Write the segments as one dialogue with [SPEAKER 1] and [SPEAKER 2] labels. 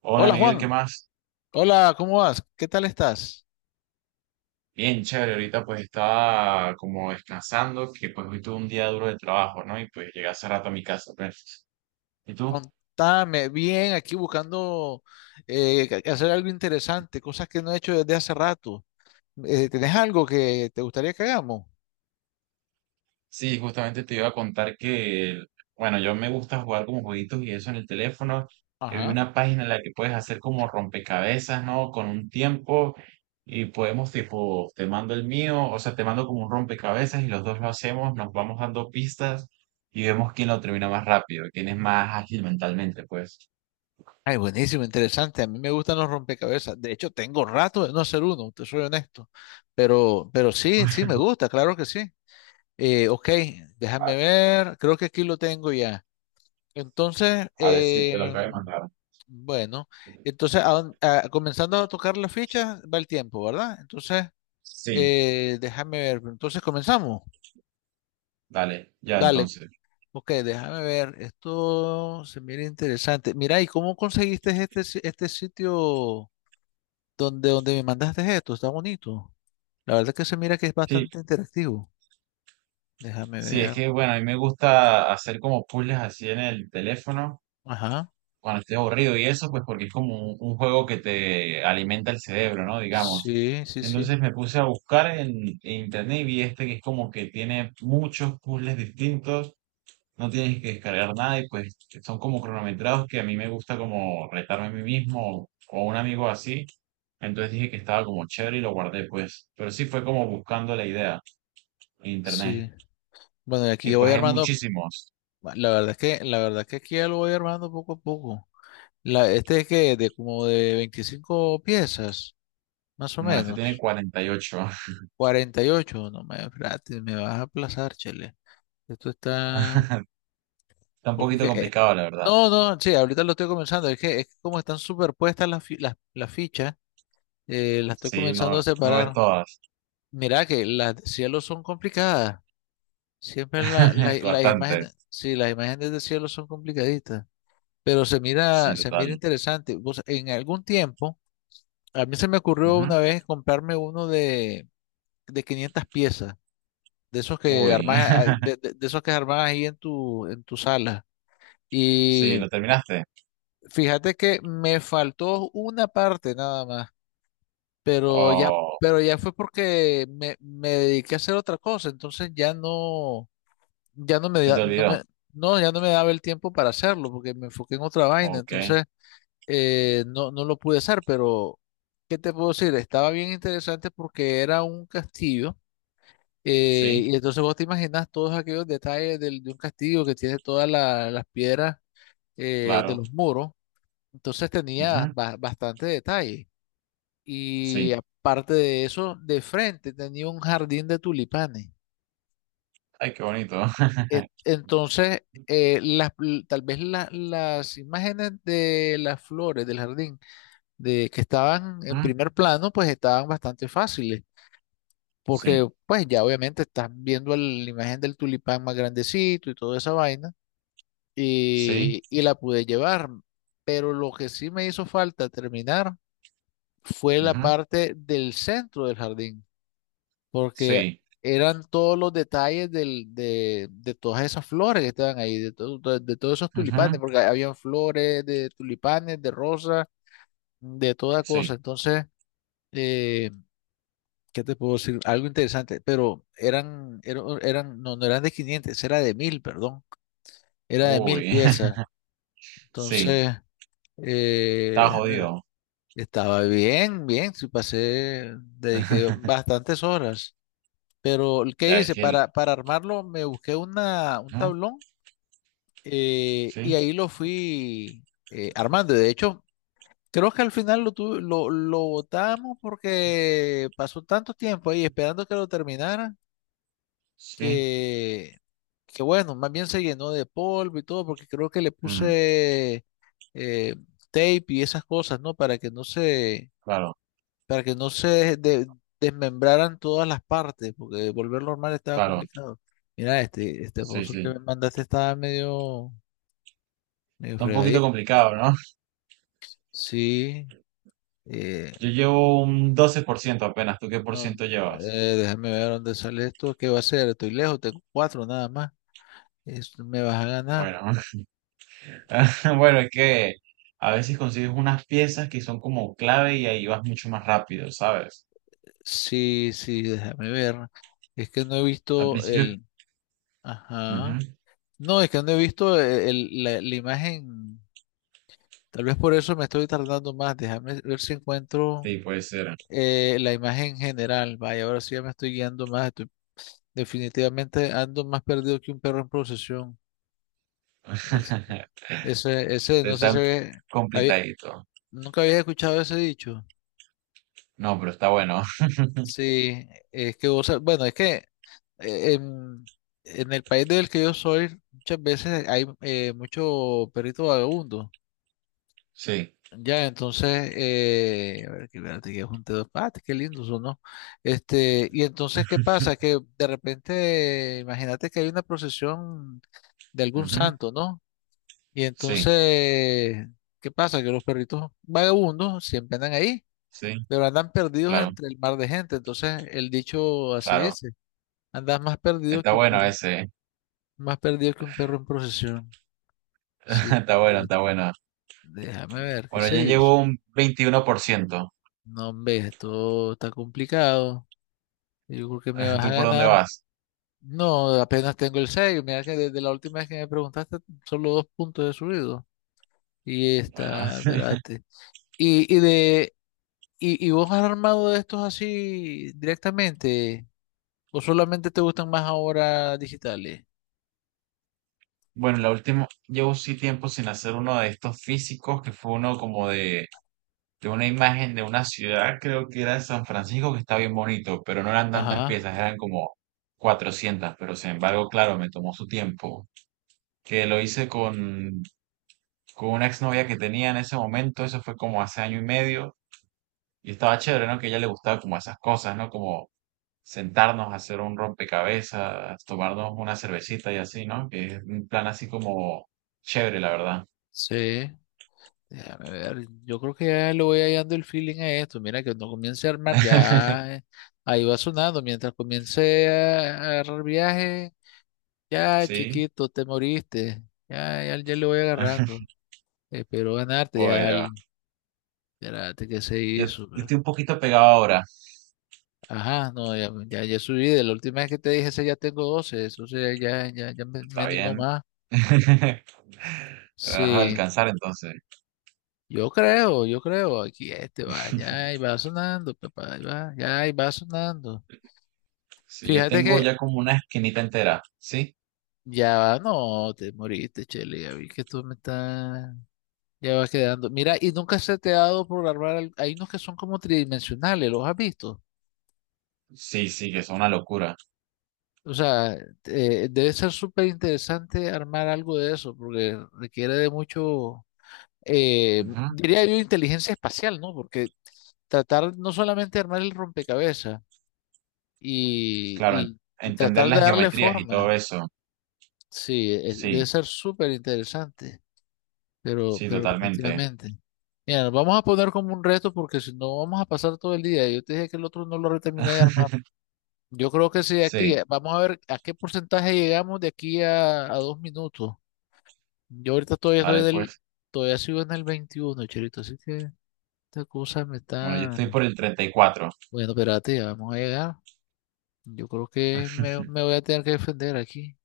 [SPEAKER 1] Hola
[SPEAKER 2] Hola
[SPEAKER 1] Miguel, ¿qué
[SPEAKER 2] Juan,
[SPEAKER 1] más?
[SPEAKER 2] hola, ¿cómo vas? ¿Qué tal estás?
[SPEAKER 1] Bien, chévere, ahorita pues estaba como descansando, que pues hoy tuve un día duro de trabajo, ¿no? Y pues llegué hace rato a mi casa, pues. ¿Y tú?
[SPEAKER 2] Contame bien, aquí buscando hacer algo interesante, cosas que no he hecho desde hace rato. ¿Tenés algo que te gustaría que hagamos?
[SPEAKER 1] Sí, justamente te iba a contar que, bueno, yo me gusta jugar como jueguitos y eso en el teléfono. Que vi
[SPEAKER 2] Ajá.
[SPEAKER 1] una página en la que puedes hacer como rompecabezas, ¿no? Con un tiempo y podemos tipo, te mando el mío, o sea, te mando como un rompecabezas y los dos lo hacemos, nos vamos dando pistas y vemos quién lo termina más rápido, quién es más ágil mentalmente, pues.
[SPEAKER 2] Ay, buenísimo, interesante. A mí me gustan los rompecabezas. De hecho, tengo rato de no hacer uno, te soy honesto. Pero sí, sí me gusta, claro que sí. Ok, déjame ver, creo que aquí lo tengo ya. Entonces,
[SPEAKER 1] Vale, sí, te lo acabo de mandar.
[SPEAKER 2] bueno, entonces comenzando a tocar las fichas va el tiempo, ¿verdad? Entonces,
[SPEAKER 1] Sí,
[SPEAKER 2] déjame ver, entonces comenzamos.
[SPEAKER 1] dale, ya
[SPEAKER 2] Dale,
[SPEAKER 1] entonces.
[SPEAKER 2] ok, déjame ver, esto se mira interesante. Mira, ¿y cómo conseguiste este sitio donde me mandaste esto? Está bonito. La verdad que se mira que es
[SPEAKER 1] Sí,
[SPEAKER 2] bastante interactivo. Déjame
[SPEAKER 1] sí,
[SPEAKER 2] ver.
[SPEAKER 1] es que bueno, a mí me gusta hacer como puzzles así en el teléfono
[SPEAKER 2] Ajá.
[SPEAKER 1] cuando estoy aburrido y eso, pues porque es como un juego que te alimenta el cerebro, ¿no? Digamos.
[SPEAKER 2] Sí, sí, sí,
[SPEAKER 1] Entonces me puse a buscar en internet y vi este que es como que tiene muchos puzzles distintos, no tienes que descargar nada y pues son como cronometrados que a mí me gusta como retarme a mí mismo o a un amigo así. Entonces dije que estaba como chévere y lo guardé, pues. Pero sí fue como buscando la idea en internet.
[SPEAKER 2] sí. Bueno, y
[SPEAKER 1] Y
[SPEAKER 2] aquí voy
[SPEAKER 1] pues hay
[SPEAKER 2] armando.
[SPEAKER 1] muchísimos.
[SPEAKER 2] La verdad es que aquí ya lo voy armando poco a poco. Este es que de como de 25 piezas, más o
[SPEAKER 1] No, este tiene
[SPEAKER 2] menos.
[SPEAKER 1] 48.
[SPEAKER 2] 48, no me, espérate, me vas a aplazar, chele. Esto está,
[SPEAKER 1] Está un
[SPEAKER 2] porque
[SPEAKER 1] poquito complicado, la verdad.
[SPEAKER 2] no, no, sí, ahorita lo estoy comenzando. Es que como están superpuestas las fichas, las estoy
[SPEAKER 1] Sí, no,
[SPEAKER 2] comenzando a
[SPEAKER 1] no ves
[SPEAKER 2] separar.
[SPEAKER 1] todas.
[SPEAKER 2] Mira que las de cielo son complicadas. Siempre la, la- las
[SPEAKER 1] Bastante.
[SPEAKER 2] imágenes, sí, las imágenes de cielo son complicaditas. Pero se
[SPEAKER 1] Sí,
[SPEAKER 2] mira, se
[SPEAKER 1] total.
[SPEAKER 2] mira interesante. Vos, en algún tiempo, a mí se me ocurrió
[SPEAKER 1] Ujú.
[SPEAKER 2] una vez comprarme uno de 500 piezas, de esos que
[SPEAKER 1] Uy.
[SPEAKER 2] armás, ah, de esos que armás ahí en tu sala.
[SPEAKER 1] Sí,
[SPEAKER 2] Y
[SPEAKER 1] ¿lo terminaste?
[SPEAKER 2] fíjate que me faltó una parte nada más, pero ya,
[SPEAKER 1] ¿O
[SPEAKER 2] pero ya fue porque me dediqué a hacer otra cosa, entonces
[SPEAKER 1] se
[SPEAKER 2] da-
[SPEAKER 1] te
[SPEAKER 2] no
[SPEAKER 1] olvidó?
[SPEAKER 2] me, no, ya no me daba el tiempo para hacerlo, porque me enfoqué en otra vaina,
[SPEAKER 1] Ok.
[SPEAKER 2] entonces no, no lo pude hacer, pero ¿qué te puedo decir? Estaba bien interesante porque era un castillo,
[SPEAKER 1] Sí,
[SPEAKER 2] y entonces vos te imaginas todos aquellos detalles de un castillo que tiene todas las piedras, de
[SPEAKER 1] claro.
[SPEAKER 2] los muros, entonces tenía
[SPEAKER 1] Ujú.
[SPEAKER 2] bastante detalle, y
[SPEAKER 1] Sí.
[SPEAKER 2] aparte de eso, de frente tenía un jardín de tulipanes.
[SPEAKER 1] Ay, qué bonito.
[SPEAKER 2] Entonces, tal vez las imágenes de las flores del jardín de que estaban en
[SPEAKER 1] Ujú.
[SPEAKER 2] primer plano, pues estaban bastante fáciles, porque
[SPEAKER 1] Sí,
[SPEAKER 2] pues ya obviamente estás viendo la imagen del tulipán más grandecito y toda esa vaina,
[SPEAKER 1] sí,
[SPEAKER 2] y la pude llevar, pero lo que sí me hizo falta terminar fue la
[SPEAKER 1] ujú,
[SPEAKER 2] parte del centro del jardín, porque
[SPEAKER 1] sí,
[SPEAKER 2] eran todos los detalles de todas esas flores que estaban ahí, de todos esos tulipanes,
[SPEAKER 1] ujú,
[SPEAKER 2] porque habían flores de tulipanes, de rosas, de toda
[SPEAKER 1] sí.
[SPEAKER 2] cosa, entonces... eh, ¿Qué te puedo decir? Algo interesante, pero no, no eran de 500, era de 1000, perdón, era de 1000
[SPEAKER 1] Uy,
[SPEAKER 2] piezas.
[SPEAKER 1] sí,
[SPEAKER 2] Entonces,
[SPEAKER 1] está
[SPEAKER 2] déjame ver,
[SPEAKER 1] jodido.
[SPEAKER 2] estaba bien, bien, sí pasé, dediqué bastantes horas. Pero, ¿qué
[SPEAKER 1] Ya es
[SPEAKER 2] hice?
[SPEAKER 1] que el...
[SPEAKER 2] Para armarlo me busqué una, un
[SPEAKER 1] Ujú.
[SPEAKER 2] tablón, y
[SPEAKER 1] Sí,
[SPEAKER 2] ahí lo fui, armando. De hecho, creo que al final lo botamos porque pasó tanto tiempo ahí esperando que lo terminara,
[SPEAKER 1] sí,
[SPEAKER 2] que, que bueno, más bien se llenó de polvo y todo, porque creo que le
[SPEAKER 1] mm,
[SPEAKER 2] puse eh, tape y esas cosas, ¿no? Para que no se,
[SPEAKER 1] claro,
[SPEAKER 2] para que no se desmembraran todas las partes, porque volverlo normal estaba
[SPEAKER 1] claro,
[SPEAKER 2] complicado. Mira, este
[SPEAKER 1] sí,
[SPEAKER 2] puzzle que me
[SPEAKER 1] sí.
[SPEAKER 2] mandaste estaba medio, medio
[SPEAKER 1] Está un poquito
[SPEAKER 2] fregadito.
[SPEAKER 1] complicado, ¿no?
[SPEAKER 2] Sí, eh,
[SPEAKER 1] Yo llevo un 12% apenas. ¿Tú qué por
[SPEAKER 2] no,
[SPEAKER 1] ciento llevas?
[SPEAKER 2] déjame ver dónde sale esto. ¿Qué va a ser? Estoy lejos, tengo cuatro nada más. Esto me vas a ganar.
[SPEAKER 1] Bueno, bueno, es que a veces consigues unas piezas que son como clave y ahí vas mucho más rápido, ¿sabes?
[SPEAKER 2] Sí, sí, déjame ver. Es que no he
[SPEAKER 1] Al
[SPEAKER 2] visto
[SPEAKER 1] principio...
[SPEAKER 2] el... Ajá.
[SPEAKER 1] Ujú.
[SPEAKER 2] No, es que no he visto la imagen. Tal vez por eso me estoy tardando más. Déjame ver si encuentro
[SPEAKER 1] Sí, puede ser.
[SPEAKER 2] la imagen general. Vaya, ahora sí ya me estoy guiando más. Definitivamente ando más perdido que un perro en procesión. Ese, no
[SPEAKER 1] Está
[SPEAKER 2] sé si había-
[SPEAKER 1] complicadito.
[SPEAKER 2] nunca había escuchado ese dicho.
[SPEAKER 1] No, pero está bueno.
[SPEAKER 2] Sí, es que vos, bueno, es que eh, en, en el país del que yo soy, muchas veces hay mucho perrito vagabundo.
[SPEAKER 1] Sí.
[SPEAKER 2] Ya, entonces, a ver, que espérate, que es un dedo, ah, qué lindos son, ¿no? Este, y entonces, ¿qué pasa? Que de repente, imagínate que hay una procesión de algún
[SPEAKER 1] Ujú.
[SPEAKER 2] santo, ¿no? Y
[SPEAKER 1] Sí,
[SPEAKER 2] entonces, ¿qué pasa? Que los perritos vagabundos siempre andan ahí,
[SPEAKER 1] sí,
[SPEAKER 2] pero andan perdidos
[SPEAKER 1] claro,
[SPEAKER 2] entre el mar de gente. Entonces, el dicho así
[SPEAKER 1] claro.
[SPEAKER 2] dice, andas más perdido
[SPEAKER 1] Está
[SPEAKER 2] que un
[SPEAKER 1] bueno
[SPEAKER 2] perro.
[SPEAKER 1] ese.
[SPEAKER 2] Más perdido que un perro en procesión. Sí,
[SPEAKER 1] Está bueno,
[SPEAKER 2] eh,
[SPEAKER 1] está bueno.
[SPEAKER 2] déjame ver, qué
[SPEAKER 1] Bueno, ya
[SPEAKER 2] sé yo.
[SPEAKER 1] llevo un 21%.
[SPEAKER 2] No, hombre, esto está complicado. Yo creo que me vas a
[SPEAKER 1] ¿Tú por dónde
[SPEAKER 2] ganar.
[SPEAKER 1] vas?
[SPEAKER 2] No, apenas tengo el seis. Mira que desde la última vez que me preguntaste, solo dos puntos he subido. Y
[SPEAKER 1] Bueno,
[SPEAKER 2] está, espérate. Y, y de, y vos, ¿has armado de estos así directamente, o solamente te gustan más ahora digitales?
[SPEAKER 1] bueno, la última, llevo sí tiempo sin hacer uno de estos físicos, que fue uno como de una imagen de una ciudad, creo que era de San Francisco, que está bien bonito, pero no eran tantas
[SPEAKER 2] Ajá,
[SPEAKER 1] piezas, eran como 400, pero sin embargo, claro, me tomó su tiempo, que lo hice con una exnovia que tenía en ese momento, eso fue como hace año y medio, y estaba chévere, ¿no? Que a ella le gustaba como esas cosas, ¿no? Como sentarnos a hacer un rompecabezas, tomarnos una cervecita y así, ¿no? Que es un plan así como chévere, la verdad.
[SPEAKER 2] sí. Déjame ver, yo creo que ya le voy hallando el feeling a esto. Mira, que cuando comience a armar, ya ahí va sonando. Mientras comience a agarrar viaje, ya
[SPEAKER 1] Sí.
[SPEAKER 2] chiquito, te moriste. Ya, ya, ya le voy agarrando. Espero ganarte,
[SPEAKER 1] Bueno,
[SPEAKER 2] espérate, que se
[SPEAKER 1] yo,
[SPEAKER 2] hizo,
[SPEAKER 1] yo estoy un poquito pegado ahora,
[SPEAKER 2] Ajá, no, ya, ya, ya subí. De la última vez que te dije, ese ya tengo 12. Eso sea, ya, ya, ya me
[SPEAKER 1] está
[SPEAKER 2] animó
[SPEAKER 1] bien.
[SPEAKER 2] más.
[SPEAKER 1] Vas a
[SPEAKER 2] Sí.
[SPEAKER 1] alcanzar entonces.
[SPEAKER 2] Yo creo, aquí este va, ya ahí va sonando, papá, ahí va, ya ahí va sonando.
[SPEAKER 1] Sí, yo
[SPEAKER 2] Fíjate
[SPEAKER 1] tengo
[SPEAKER 2] que
[SPEAKER 1] ya como una esquinita entera, ¿sí?
[SPEAKER 2] ya va, no, te moriste, Chele, ya vi que tú me estás, ya vas quedando. Mira, y nunca se te ha dado por armar, hay unos que son como tridimensionales, ¿los has visto?
[SPEAKER 1] Sí, sí, que es una locura.
[SPEAKER 2] O sea, debe ser súper interesante armar algo de eso, porque requiere de mucho, diría yo, inteligencia espacial, ¿no? Porque tratar no solamente de armar el rompecabezas,
[SPEAKER 1] Pues, claro,
[SPEAKER 2] y, y
[SPEAKER 1] entender
[SPEAKER 2] tratar de
[SPEAKER 1] las
[SPEAKER 2] darle
[SPEAKER 1] geometrías y todo
[SPEAKER 2] forma,
[SPEAKER 1] eso.
[SPEAKER 2] sí, debe
[SPEAKER 1] Sí,
[SPEAKER 2] ser súper interesante. Pero,
[SPEAKER 1] sí,
[SPEAKER 2] pero
[SPEAKER 1] totalmente.
[SPEAKER 2] definitivamente. Mira, nos vamos a poner como un reto porque si no vamos a pasar todo el día. Yo te dije que el otro no lo terminé de armar. Yo creo que sí, aquí.
[SPEAKER 1] Sí,
[SPEAKER 2] Vamos a ver a qué porcentaje llegamos de aquí a 2 minutos. Yo ahorita todavía
[SPEAKER 1] vale, pues.
[SPEAKER 2] todavía sigo en el 21, Cherito, así que esta cosa me
[SPEAKER 1] Bueno, yo
[SPEAKER 2] está...
[SPEAKER 1] estoy por el 34.
[SPEAKER 2] Bueno, espérate, ya vamos a llegar. Yo creo que me voy a tener que defender aquí.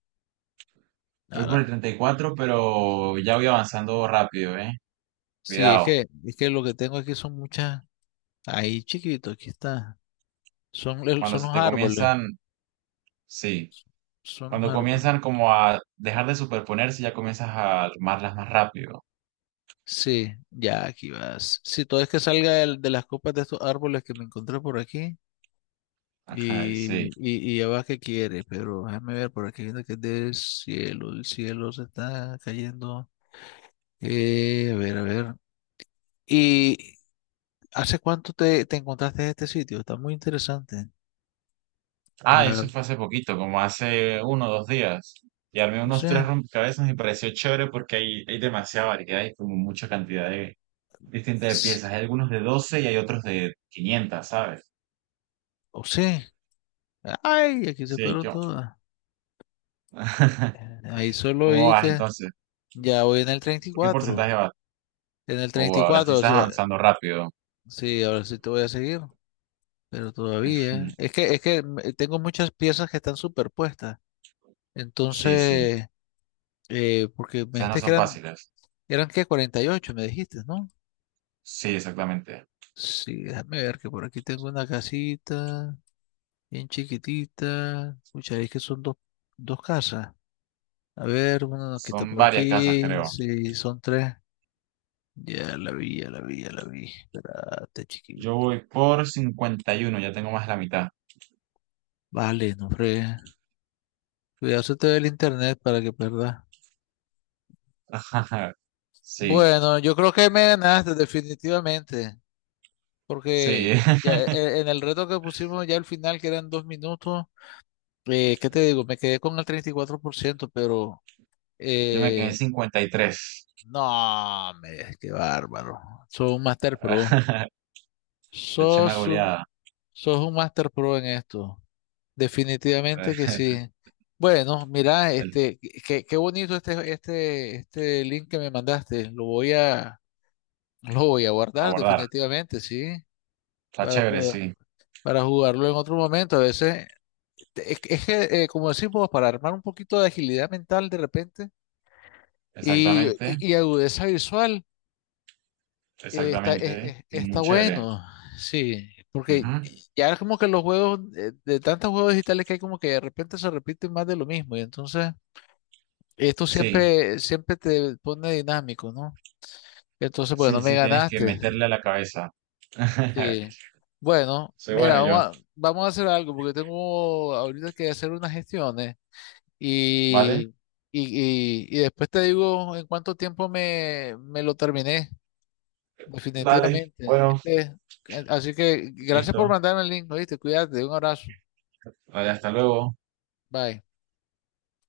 [SPEAKER 2] A
[SPEAKER 1] Voy por
[SPEAKER 2] la-
[SPEAKER 1] el 34, pero ya voy avanzando rápido, ¿eh?
[SPEAKER 2] Sí,
[SPEAKER 1] Cuidado.
[SPEAKER 2] es que lo que tengo aquí son muchas... Ahí, chiquito, aquí está. Son, el-
[SPEAKER 1] Cuando
[SPEAKER 2] son
[SPEAKER 1] se
[SPEAKER 2] los
[SPEAKER 1] te
[SPEAKER 2] árboles.
[SPEAKER 1] comienzan, sí.
[SPEAKER 2] Son los
[SPEAKER 1] Cuando
[SPEAKER 2] árboles.
[SPEAKER 1] comienzan como a dejar de superponerse, ya comienzas a armarlas más rápido.
[SPEAKER 2] Sí, ya aquí vas. Si todo es que salga de las copas de estos árboles que me encontré por aquí.
[SPEAKER 1] Ajá, y sí.
[SPEAKER 2] Y ya va que quiere, pero déjame ver por aquí viendo que es del cielo. El cielo se está cayendo. A ver, a ver. ¿Y hace cuánto te encontraste en este sitio? Está muy interesante. La
[SPEAKER 1] Ah, eso
[SPEAKER 2] verdad.
[SPEAKER 1] fue hace poquito, como hace uno o dos días. Y armé
[SPEAKER 2] O
[SPEAKER 1] unos tres
[SPEAKER 2] sea,
[SPEAKER 1] rompecabezas y me pareció chévere porque hay demasiada variedad y como mucha cantidad de, distinta de
[SPEAKER 2] s-
[SPEAKER 1] piezas. Hay algunos de 12 y hay otros de 500, ¿sabes?
[SPEAKER 2] o sea. Ay, aquí se
[SPEAKER 1] Sí,
[SPEAKER 2] fueron
[SPEAKER 1] yo.
[SPEAKER 2] todas. Ahí solo
[SPEAKER 1] ¿Cómo
[SPEAKER 2] oí
[SPEAKER 1] vas
[SPEAKER 2] que
[SPEAKER 1] entonces?
[SPEAKER 2] ya voy en el treinta y
[SPEAKER 1] ¿Por qué
[SPEAKER 2] cuatro
[SPEAKER 1] porcentaje vas?
[SPEAKER 2] En el
[SPEAKER 1] Oh, ahora sí
[SPEAKER 2] 34, o
[SPEAKER 1] estás
[SPEAKER 2] sea,
[SPEAKER 1] avanzando rápido.
[SPEAKER 2] sí, ahora sí te voy a seguir, pero
[SPEAKER 1] Mm.
[SPEAKER 2] todavía. Es que, es que tengo muchas piezas que están superpuestas.
[SPEAKER 1] Sí, sí.
[SPEAKER 2] Entonces, porque me
[SPEAKER 1] Esas no
[SPEAKER 2] dijiste que
[SPEAKER 1] son
[SPEAKER 2] eran,
[SPEAKER 1] fáciles.
[SPEAKER 2] eran que 48, me dijiste, ¿no?
[SPEAKER 1] Sí, exactamente.
[SPEAKER 2] Sí, déjame ver que por aquí tengo una casita bien chiquitita. Escucha, es que son dos, dos casas. A ver, una nos quita
[SPEAKER 1] Son
[SPEAKER 2] por
[SPEAKER 1] varias casas,
[SPEAKER 2] aquí.
[SPEAKER 1] creo.
[SPEAKER 2] Sí, son tres. Ya la vi, ya la vi, ya la vi. Espérate,
[SPEAKER 1] Yo
[SPEAKER 2] chiquito.
[SPEAKER 1] voy por 51, ya tengo más de la mitad.
[SPEAKER 2] Vale, no fregues. Cuidarse todo el internet para que perda.
[SPEAKER 1] Sí,
[SPEAKER 2] Bueno, yo creo que me ganaste definitivamente,
[SPEAKER 1] sí.
[SPEAKER 2] porque ya en el reto que pusimos ya al final, que eran 2 minutos, ¿qué te digo? Me quedé con el 34%, pero
[SPEAKER 1] Yo me quedé en
[SPEAKER 2] eh,
[SPEAKER 1] 53.
[SPEAKER 2] no, me, qué bárbaro. Sos un Master Pro.
[SPEAKER 1] Le eché una
[SPEAKER 2] Sos un,
[SPEAKER 1] goleada.
[SPEAKER 2] sos un Master Pro en esto. Definitivamente que sí. Bueno, mira,
[SPEAKER 1] el-
[SPEAKER 2] este, qué, qué bonito este link que me mandaste. Lo voy a, lo voy a
[SPEAKER 1] A
[SPEAKER 2] guardar
[SPEAKER 1] guardar.
[SPEAKER 2] definitivamente, sí,
[SPEAKER 1] Está
[SPEAKER 2] para
[SPEAKER 1] chévere,
[SPEAKER 2] poder-
[SPEAKER 1] sí.
[SPEAKER 2] para jugarlo en otro momento. A veces, es, que, como decimos, para armar un poquito de agilidad mental de repente y,
[SPEAKER 1] Exactamente.
[SPEAKER 2] y agudeza visual, está,
[SPEAKER 1] Exactamente, muy
[SPEAKER 2] está
[SPEAKER 1] chévere.
[SPEAKER 2] bueno, sí, porque
[SPEAKER 1] Ujú.
[SPEAKER 2] ya es como que los juegos, tantos juegos digitales que hay, como que de repente se repiten más de lo mismo y entonces esto
[SPEAKER 1] Sí,
[SPEAKER 2] siempre, siempre te pone dinámico, ¿no? Entonces,
[SPEAKER 1] sí,
[SPEAKER 2] bueno, me
[SPEAKER 1] sí, tienes que
[SPEAKER 2] ganaste.
[SPEAKER 1] meterle a la cabeza.
[SPEAKER 2] Sí. Bueno,
[SPEAKER 1] Soy bueno
[SPEAKER 2] mira, vamos
[SPEAKER 1] yo,
[SPEAKER 2] a, vamos a hacer algo porque tengo ahorita que hacer unas gestiones
[SPEAKER 1] ¿vale?
[SPEAKER 2] y, y después te digo en cuánto tiempo me lo terminé,
[SPEAKER 1] Dale,
[SPEAKER 2] definitivamente.
[SPEAKER 1] bueno,
[SPEAKER 2] Este, así que gracias
[SPEAKER 1] listo.
[SPEAKER 2] por mandarme el link, ¿oíste? Cuídate, un abrazo.
[SPEAKER 1] Vale, hasta luego.
[SPEAKER 2] Bye.